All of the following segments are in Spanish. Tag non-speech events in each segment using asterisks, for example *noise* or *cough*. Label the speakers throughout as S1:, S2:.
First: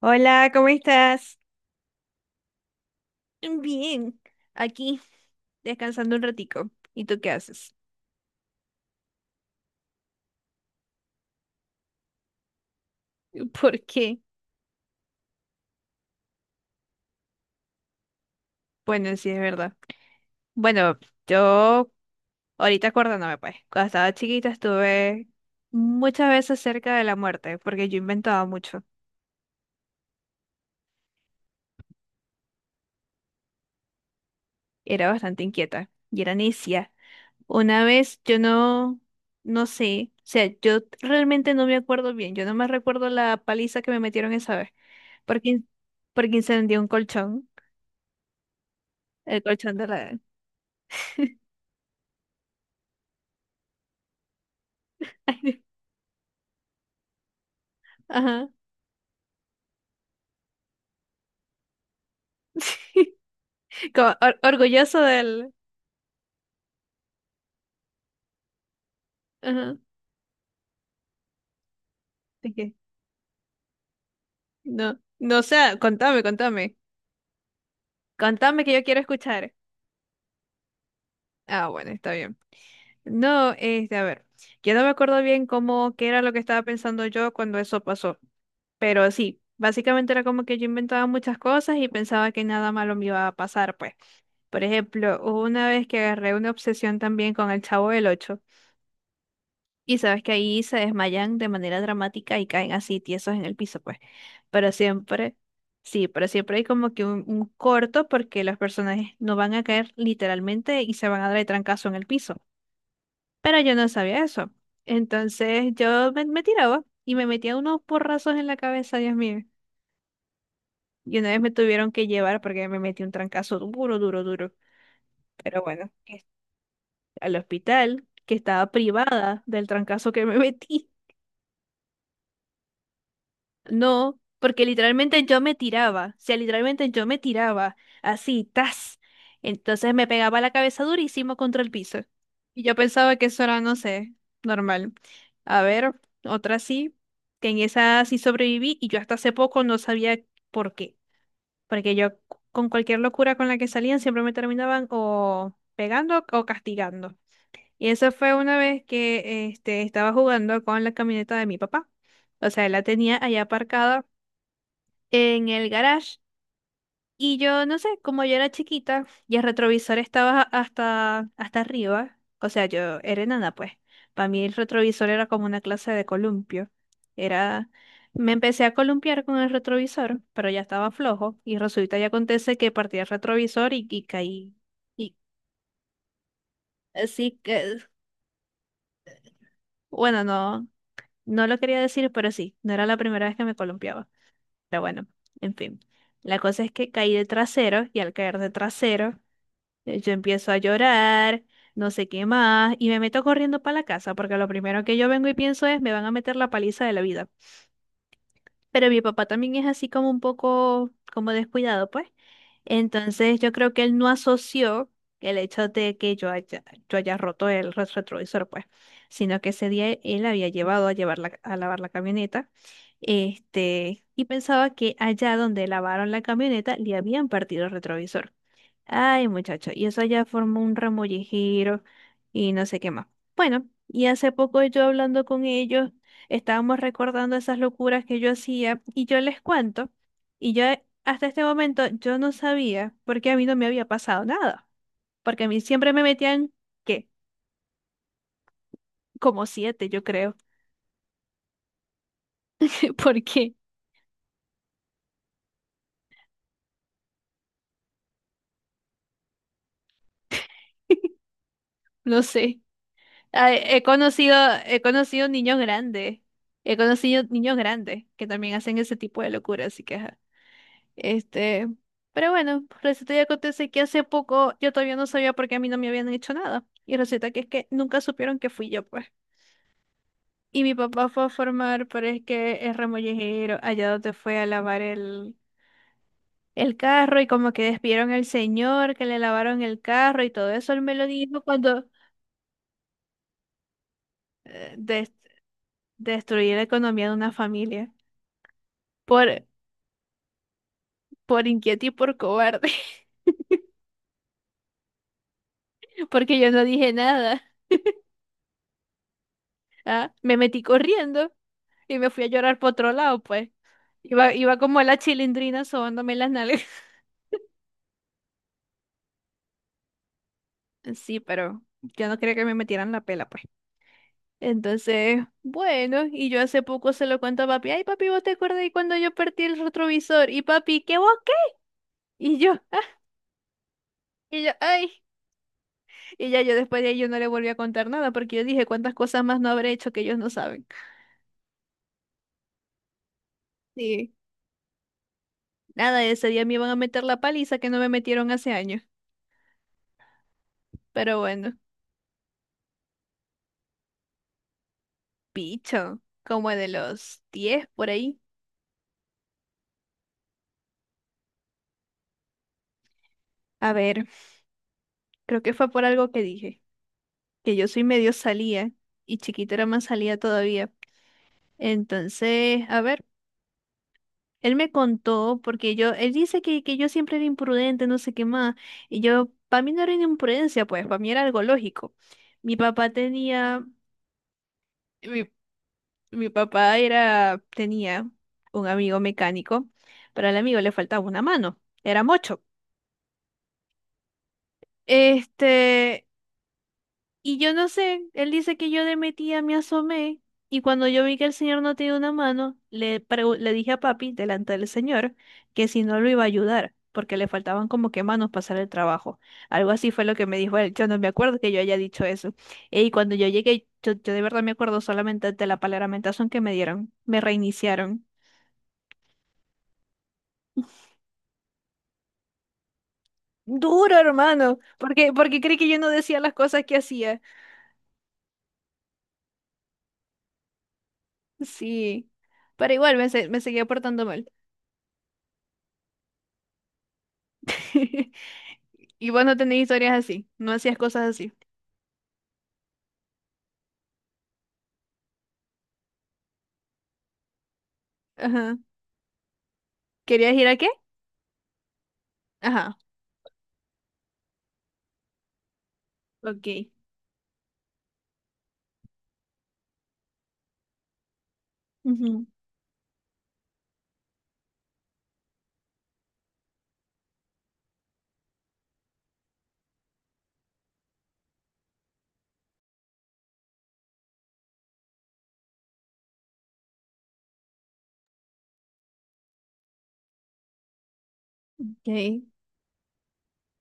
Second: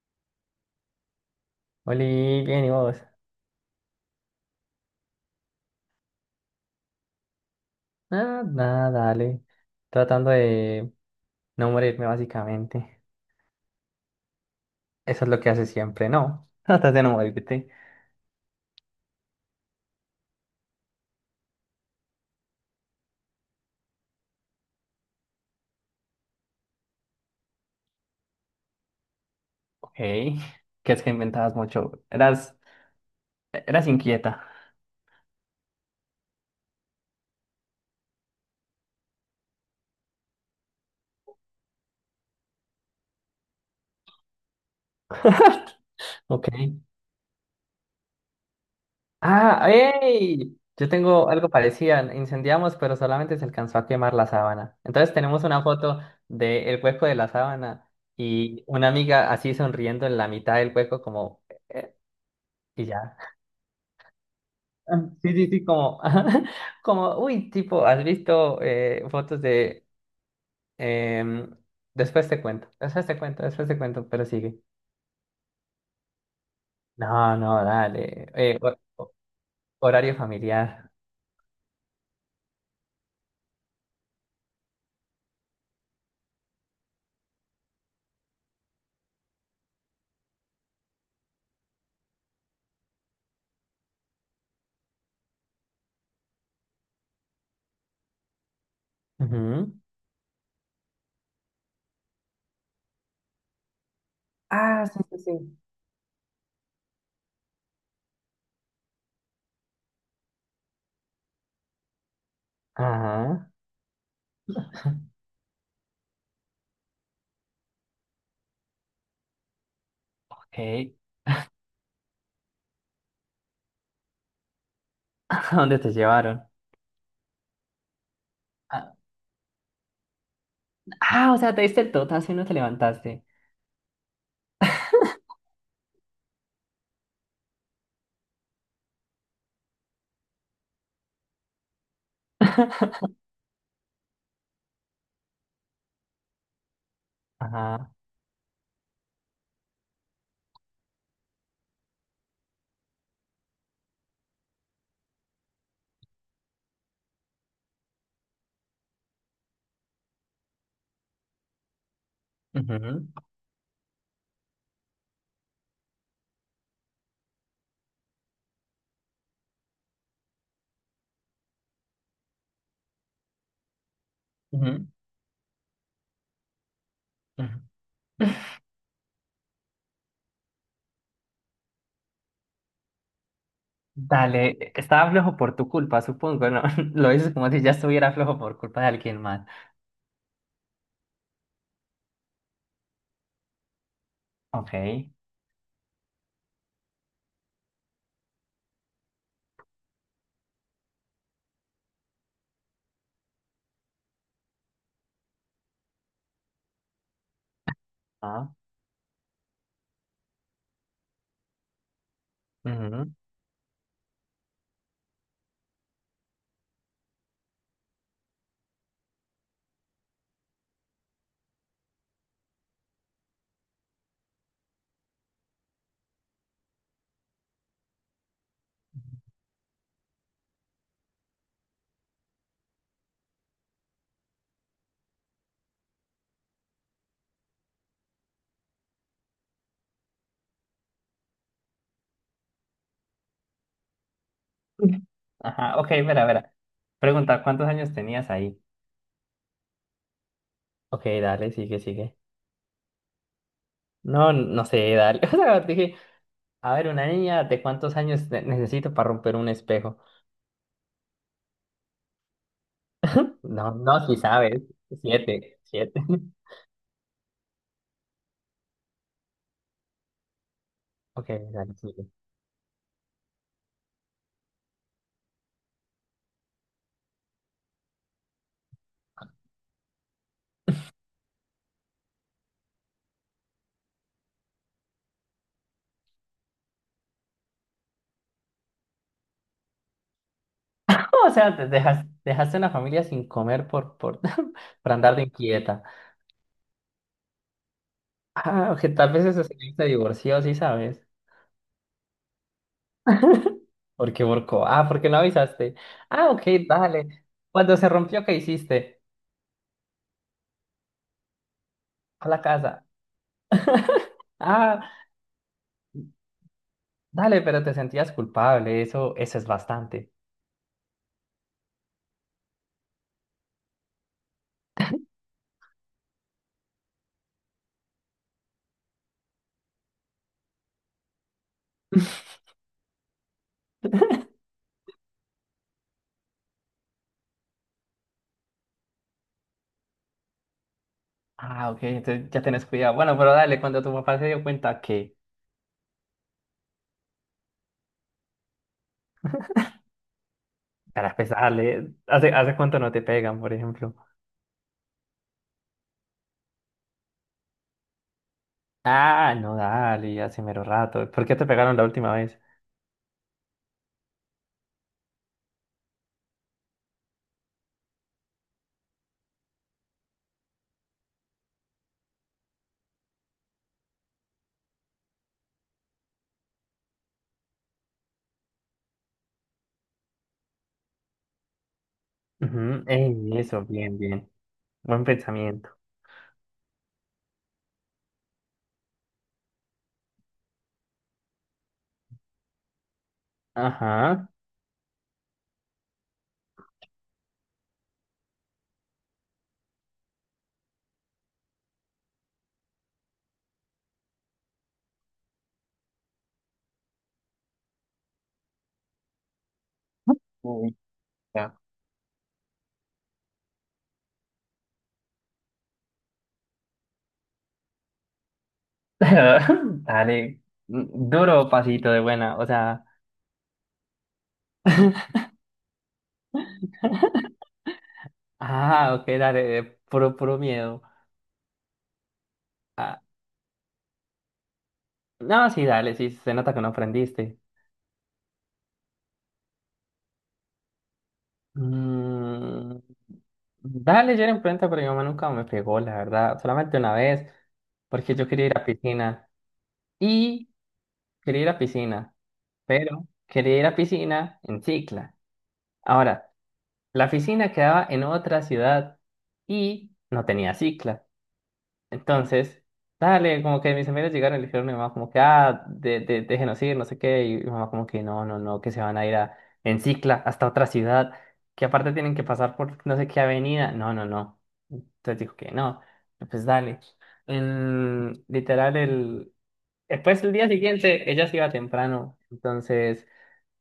S1: Hola, ¿cómo estás?
S2: Oli, bien, ¿y vos?
S1: Bien, aquí descansando un ratico. ¿Y tú qué haces?
S2: Nada, nada, dale. Tratando de no morirme, básicamente.
S1: *laughs* ¿Por qué?
S2: Eso es lo que haces siempre, ¿no? *laughs* Tratas de no morirte.
S1: Bueno, sí, es verdad. Bueno, yo ahorita acordándome, pues, cuando estaba chiquita estuve muchas veces cerca de la muerte, porque yo inventaba mucho.
S2: Ok. ¿Qué es que inventabas mucho? Eras inquieta.
S1: Era bastante inquieta y era necia. Una vez yo no, no sé, o sea, yo realmente no me acuerdo bien. Yo no me recuerdo la paliza que me metieron esa vez, porque, porque
S2: Ok.
S1: incendié un colchón, el
S2: Ah,
S1: colchón de la,
S2: ¡ey! Yo tengo algo parecido. Incendiamos, pero solamente se alcanzó a quemar la sábana. Entonces
S1: *laughs* ay,
S2: tenemos
S1: Dios.
S2: una foto del hueco de la sábana
S1: Ajá.
S2: y una amiga así sonriendo en la mitad del hueco como eh,
S1: *laughs*
S2: Y
S1: Sí.
S2: ya.
S1: Como orgulloso
S2: Ah, sí, sí,
S1: del...
S2: sí, como, *laughs* como, uy, tipo, has visto fotos
S1: Ajá.
S2: de, em, después te
S1: ¿De
S2: cuento,
S1: qué?
S2: después te cuento, después te cuento, pero sigue.
S1: No, no, o sea, contame, contame.
S2: No, no, dale,
S1: Contame que yo quiero escuchar.
S2: horario familiar.
S1: Ah, bueno, está bien. No, este, a ver, yo no me acuerdo bien cómo, qué era lo que estaba pensando yo cuando eso pasó, pero sí, básicamente era como que yo inventaba muchas cosas y pensaba que nada malo me iba a pasar, pues. Por ejemplo, hubo una vez que agarré una obsesión también con el Chavo del Ocho.
S2: Ujú.
S1: Y sabes que ahí se desmayan de manera dramática y caen así tiesos en el piso, pues. Pero
S2: Ah, sí, sí,
S1: siempre,
S2: sí.
S1: sí, pero siempre hay como que un corto porque los personajes no van a caer literalmente y se van a dar de trancazo en el piso.
S2: Ajá,
S1: Pero yo no sabía eso. Entonces yo me tiraba y me metía unos porrazos en la cabeza, Dios mío.
S2: ok.
S1: Y
S2: *laughs*
S1: una vez me tuvieron que llevar porque me metí un trancazo duro, duro, duro.
S2: ¿A
S1: Pero
S2: dónde
S1: bueno,
S2: te llevaron?
S1: al hospital, que estaba
S2: Ah,
S1: privada del trancazo que me metí.
S2: ah, o sea, te diste el totazo y no te levantaste.
S1: No, porque literalmente yo me tiraba, o sea, literalmente yo me tiraba así, tas. Entonces me pegaba la cabeza durísimo contra el piso. Y yo pensaba que eso era, no sé, normal. A ver, otra sí, que en
S2: Ajá.
S1: esa sí sobreviví y yo hasta hace poco no sabía por qué. Porque yo con cualquier locura con la que salían siempre me terminaban o pegando o castigando. Y eso fue una vez que este, estaba jugando con la camioneta de mi papá. O sea, él la
S2: Ujú,
S1: tenía allá aparcada en el garage. Y yo, no sé, como yo era chiquita y el retrovisor estaba hasta arriba, o sea, yo era enana, pues. Para mí el
S2: ujú,
S1: retrovisor era como una clase de columpio.
S2: ujú.
S1: Era, me empecé a columpiar con el retrovisor, pero ya estaba flojo y resulta y acontece que partí el retrovisor y
S2: Dale,
S1: caí.
S2: estaba
S1: Y
S2: flojo por tu culpa, supongo, ¿no? *laughs* Lo dices
S1: así
S2: como si ya
S1: que,
S2: estuviera flojo por culpa de alguien más.
S1: bueno, no, no lo quería decir, pero sí, no era la primera vez que me columpiaba.
S2: Ok.
S1: Pero bueno, en fin. La cosa es que caí de trasero y al caer de trasero yo empiezo a llorar, no sé qué más, y me meto corriendo para la casa, porque lo primero que yo vengo y pienso es, me van a meter la paliza de la vida.
S2: Ah,
S1: Pero mi papá también es así como un poco, como descuidado, pues.
S2: ujú.
S1: Entonces yo creo que él no asoció el hecho de que yo haya roto el retrovisor, pues, sino que ese día él había llevar a lavar la camioneta, este, y pensaba que allá donde lavaron la camioneta le habían partido el retrovisor. Ay, muchacho, y eso ya formó un remollejero y no sé qué más. Bueno, y hace poco yo hablando con ellos, estábamos recordando esas locuras que yo hacía y yo les cuento, y yo hasta este momento yo no sabía porque a mí no me había pasado nada,
S2: *laughs*
S1: porque a mí
S2: Ajá, ok,
S1: siempre me
S2: verá,
S1: metían,
S2: verá.
S1: ¿qué?
S2: Pregunta, ¿cuántos años tenías ahí?
S1: Como 7, yo creo.
S2: Ok, dale, sigue, sigue.
S1: *laughs* ¿Por qué?
S2: No, no sé, dale. *laughs* O sea, dije, a ver, una niña, ¿de cuántos años necesito para romper un espejo?
S1: No sé. Ah,
S2: No, no, si sabes.
S1: He conocido
S2: Siete,
S1: niños
S2: siete.
S1: grandes,
S2: *laughs*
S1: he conocido niños grandes que también hacen ese tipo de locuras, así que... ajá.
S2: Ok,
S1: Este,
S2: dale, sigue.
S1: pero bueno, resulta y acontece que hace poco yo todavía no sabía por qué a mí no me habían hecho nada. Y resulta que es que nunca supieron que fui yo, pues. Y mi papá fue a formar, pero es que es remollejero, allá donde fue a lavar el carro y como que despidieron al señor, que le lavaron el carro y todo eso, él me lo
S2: O
S1: dijo
S2: sea,
S1: cuando
S2: dejaste una familia sin comer
S1: eh,
S2: *laughs* por
S1: des-
S2: andar de inquieta.
S1: destruí la economía de una familia.
S2: Ah, ok, tal vez
S1: Por,
S2: eso se divorció, sí sabes.
S1: por inquieto y por cobarde, *laughs*
S2: ¿Por qué borcó? Ah, porque no avisaste. Ah,
S1: porque
S2: ok,
S1: yo no dije
S2: dale.
S1: nada.
S2: Cuando se rompió, ¿qué hiciste?
S1: Ah, me metí corriendo. Y me fui a
S2: A la
S1: llorar por
S2: casa.
S1: otro lado, pues. Iba, iba como
S2: Ah,
S1: la chilindrina sobándome las nalgas.
S2: dale, pero te sentías culpable, eso es bastante.
S1: *laughs* Sí, pero yo no quería que me metieran la pela, pues. Entonces, bueno, y yo hace poco se lo cuento a papi. Ay, papi, ¿vos te acuerdas de cuando yo perdí el retrovisor? Y papi, ¿qué vos qué? Y yo, *laughs* y yo, ay. Y ya yo después de ahí yo no le volví a contar nada porque yo dije cuántas cosas más no habré hecho que ellos no saben.
S2: Ah, ok, entonces ya tenés cuidado. Bueno, pero dale, cuando tu
S1: Sí.
S2: papá se dio cuenta que,
S1: Nada, ese día me iban a meter la paliza que no me metieron hace años.
S2: para
S1: Pero bueno,
S2: empezarle, ¿hace cuánto no te pegan, por ejemplo?
S1: picho, como de los 10 por ahí.
S2: Ah, no, dale, hace mero rato. ¿Por qué te pegaron la última vez?
S1: A ver. Creo que fue por algo que dije, que yo soy medio salía y chiquita era más salía todavía. Entonces, a ver, él me contó, porque yo, él dice que yo siempre era imprudente, no sé qué más, y yo, para mí no era una imprudencia, pues, para mí era algo lógico. Mi
S2: Ujú,
S1: papá
S2: ey, eso,
S1: tenía,
S2: bien, bien. Buen
S1: mi,
S2: pensamiento.
S1: mi papá era, tenía un amigo mecánico, pero al amigo le faltaba una mano, era mocho.
S2: Ajá.
S1: Este, y yo no sé, él dice que yo de metida me asomé y cuando yo vi que el señor no tenía una mano, le, le dije a papi delante del señor que si no lo iba a ayudar, porque le faltaban como que manos para hacer el trabajo. Algo así fue lo que me dijo él.
S2: Uy,
S1: Yo no me acuerdo que
S2: ya.
S1: yo haya dicho eso. Y cuando yo llegué, yo de verdad me acuerdo solamente de la palaramentación que me dieron. Me reiniciaron.
S2: *laughs* Dale, duro pasito de buena, o sea,
S1: Duro, hermano, porque creí que yo no decía las cosas que hacía.
S2: ah, ok, dale, puro, puro miedo.
S1: Sí, pero
S2: Ah,
S1: me seguía portando mal.
S2: no, sí, dale, sí, se nota que no aprendiste.
S1: *laughs* Y vos no tenés historias así, no hacías cosas así.
S2: Mm, dale, yo era en planta, pero mi mamá nunca me pegó, la verdad. Solamente una vez, porque yo quería
S1: Ajá.
S2: ir a piscina.
S1: ¿Querías ir
S2: Y
S1: a qué?
S2: quería ir a piscina,
S1: Ajá.
S2: pero quería ir a piscina en cicla. Ahora,
S1: Ok.
S2: la piscina quedaba en otra ciudad y no tenía cicla.
S1: Ujú.
S2: Entonces, dale, como que mis amigos llegaron y le dijeron a mi mamá como que, ah, déjenos ir, no sé qué, y mi mamá como que, no, no, no, que se van a ir a, en cicla hasta otra ciudad, que aparte tienen que pasar por no sé qué avenida, no, no, no. Entonces dijo que no, pues dale. Literal, después el día siguiente, ella se iba temprano,
S1: Ok.
S2: entonces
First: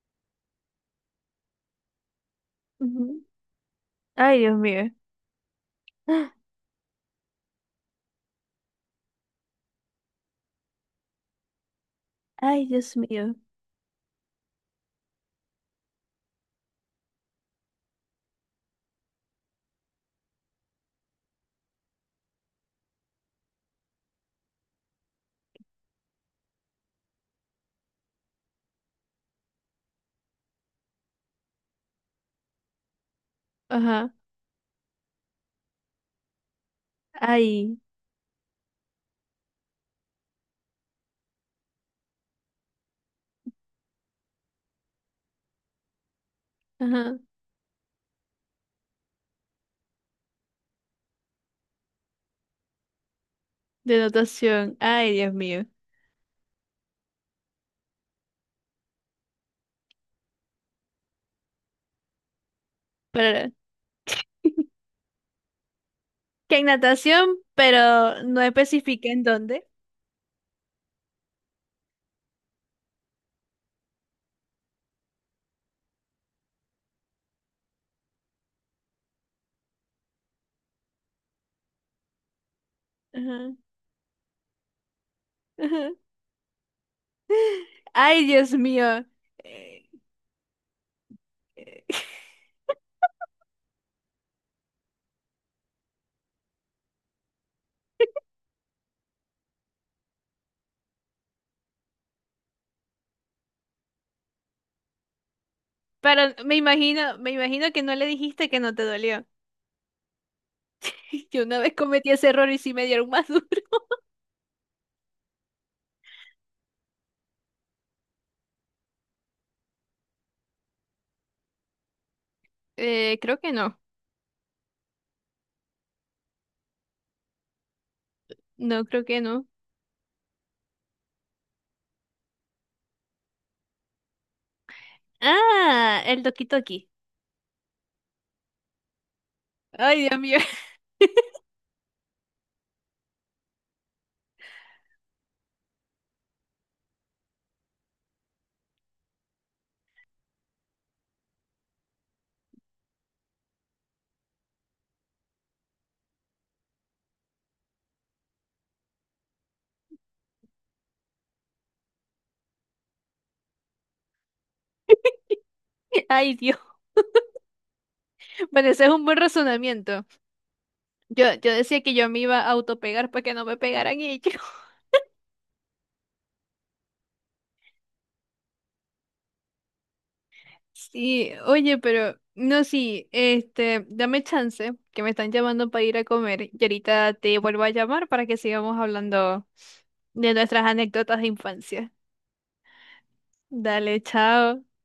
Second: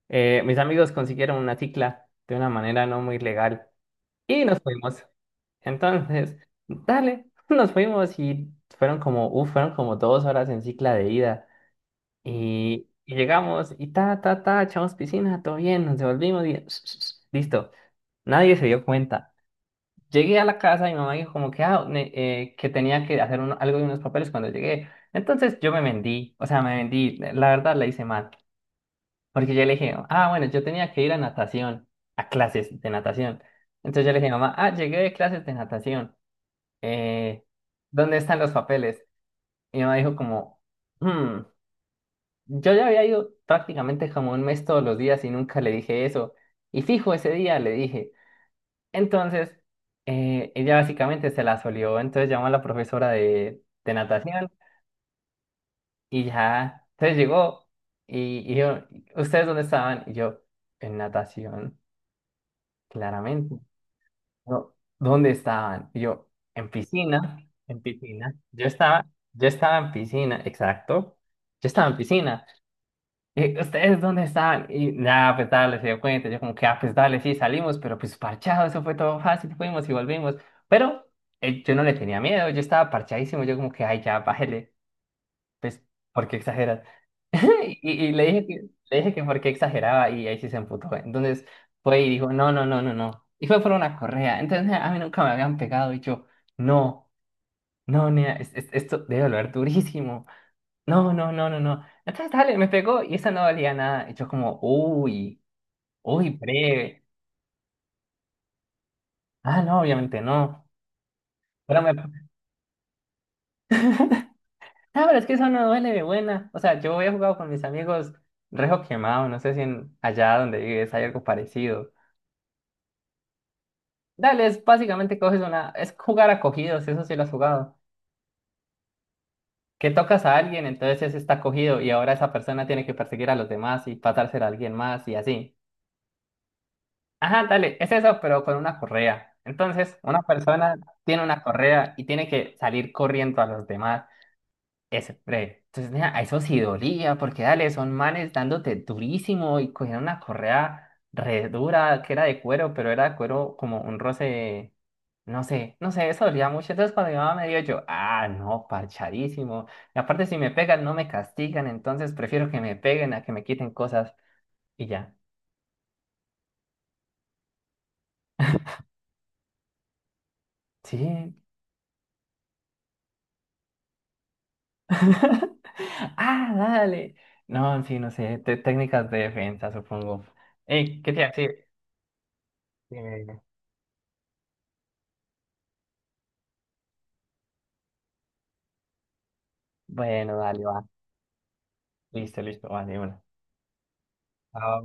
S2: mis amigos consiguieron una cicla de una manera no muy
S1: Ujú.
S2: legal
S1: Ay,
S2: y
S1: Dios
S2: nos
S1: mío. *gasps*
S2: fuimos.
S1: Ah,
S2: Entonces, dale, *laughs* nos fuimos y fueron como 2 horas en cicla de ida.
S1: ay,
S2: Y,
S1: Dios
S2: y
S1: mío.
S2: llegamos y ta, ta, ta, echamos piscina, todo bien, nos devolvimos y *laughs* *tsk* listo. Nadie se dio cuenta. Llegué a la casa y mi mamá dijo como que, ah, que tenía que hacer algo de unos papeles cuando llegué. Entonces yo me vendí, o sea, me vendí, la verdad la hice mal, porque yo le dije, ah, bueno, yo tenía que ir a natación, a clases de natación. Entonces
S1: Ajá.
S2: yo le dije, mamá, ah, llegué de clases de natación eh,
S1: Ay.
S2: ¿dónde están los papeles? Y mi mamá dijo como, "Hmm, yo ya había ido prácticamente como un mes todos los días y nunca le dije eso. Y fijo,
S1: Ajá.
S2: ese día le dije. Entonces, ella básicamente se la solió, entonces llamó a la profesora de,
S1: De
S2: natación
S1: natación. Ay, Dios mío.
S2: y ya, entonces llegó y yo, ¿ustedes dónde estaban? Y yo, en natación,
S1: Para...
S2: claramente. No,
S1: *laughs*
S2: ¿dónde estaban? Y yo,
S1: Que en
S2: en
S1: natación,
S2: piscina, en
S1: pero
S2: piscina.
S1: no
S2: Yo estaba,
S1: especifica en
S2: yo
S1: dónde.
S2: estaba en piscina, exacto. Yo estaba en piscina. Y, ¿ustedes dónde estaban? Y nada, pues dale, se dio cuenta. Yo como que, ah, pues dale, sí, salimos, pero pues parchado, eso fue todo fácil, fuimos y volvimos. Pero yo no le tenía miedo, yo estaba parchadísimo, yo
S1: Ajá.
S2: como que, ay, ya, bájele pues,
S1: Ajá.
S2: ¿por qué exageras? *laughs*
S1: *laughs*
S2: Y le
S1: Ay,
S2: dije
S1: Dios
S2: que, le
S1: mío.
S2: dije que por qué
S1: Eh,
S2: exageraba y ahí sí se emputó. Entonces
S1: eh. *laughs*
S2: fue y dijo, no, no, no, no, no. Y fue por una correa. Entonces a mí nunca me habían pegado y yo, no, no, nea, esto debe doler durísimo. No, no, no, no, no. Entonces dale, me pegó y esa no valía nada. Y yo como, uy,
S1: Pero
S2: uy, breve.
S1: me imagino que no le dijiste que no te dolió.
S2: Ah, no, obviamente no.
S1: *laughs* Yo una vez
S2: No,
S1: cometí ese error y sí me dieron más *laughs* duro.
S2: pero es que eso no duele de buena. O sea, yo había jugado con mis amigos rejo quemado. No sé si en allá donde vives hay algo parecido.
S1: Creo que no.
S2: Dale, es básicamente es jugar a cogidos, eso sí lo has jugado.
S1: No, creo que no.
S2: Que tocas a alguien, entonces ese está cogido y ahora esa persona tiene que perseguir a los demás y pasársela a alguien más y así.
S1: Ah, el Doki Doki.
S2: Ajá, dale, es eso, pero con una correa. Entonces,
S1: Ay, Dios
S2: una
S1: mío.
S2: persona tiene una correa y tiene que salir corriendo a los demás. Ese, breve. Entonces, nea, a eso sí dolía, porque dale, son manes dándote durísimo y cogieron una correa re dura que era de cuero, pero era de cuero como un roce, no sé, no sé, eso dolía mucho. Entonces, cuando mi mamá me dio, yo, ah, no, parchadísimo. Y aparte, si me pegan, no me castigan, entonces prefiero que me peguen a que me quiten cosas y ya.
S1: *laughs* Ay, Dios. Bueno, ese es un buen razonamiento. Yo,
S2: Sí.
S1: yo decía que yo me iba a autopegar para que no me pegaran ellos. *laughs*
S2: *laughs* Ah, dale. No, en fin, no sé, técnicas de defensa, supongo. Ey, ¿qué te iba a
S1: Sí,
S2: decir?
S1: oye, pero no, sí,
S2: Eh,
S1: este, dame chance, que me están llamando para ir a comer y ahorita te vuelvo a llamar para que sigamos hablando de
S2: Bueno, dale,
S1: nuestras
S2: va.
S1: anécdotas de infancia.
S2: Listo, listo, vale, de una.
S1: Dale, chao.
S2: Ah,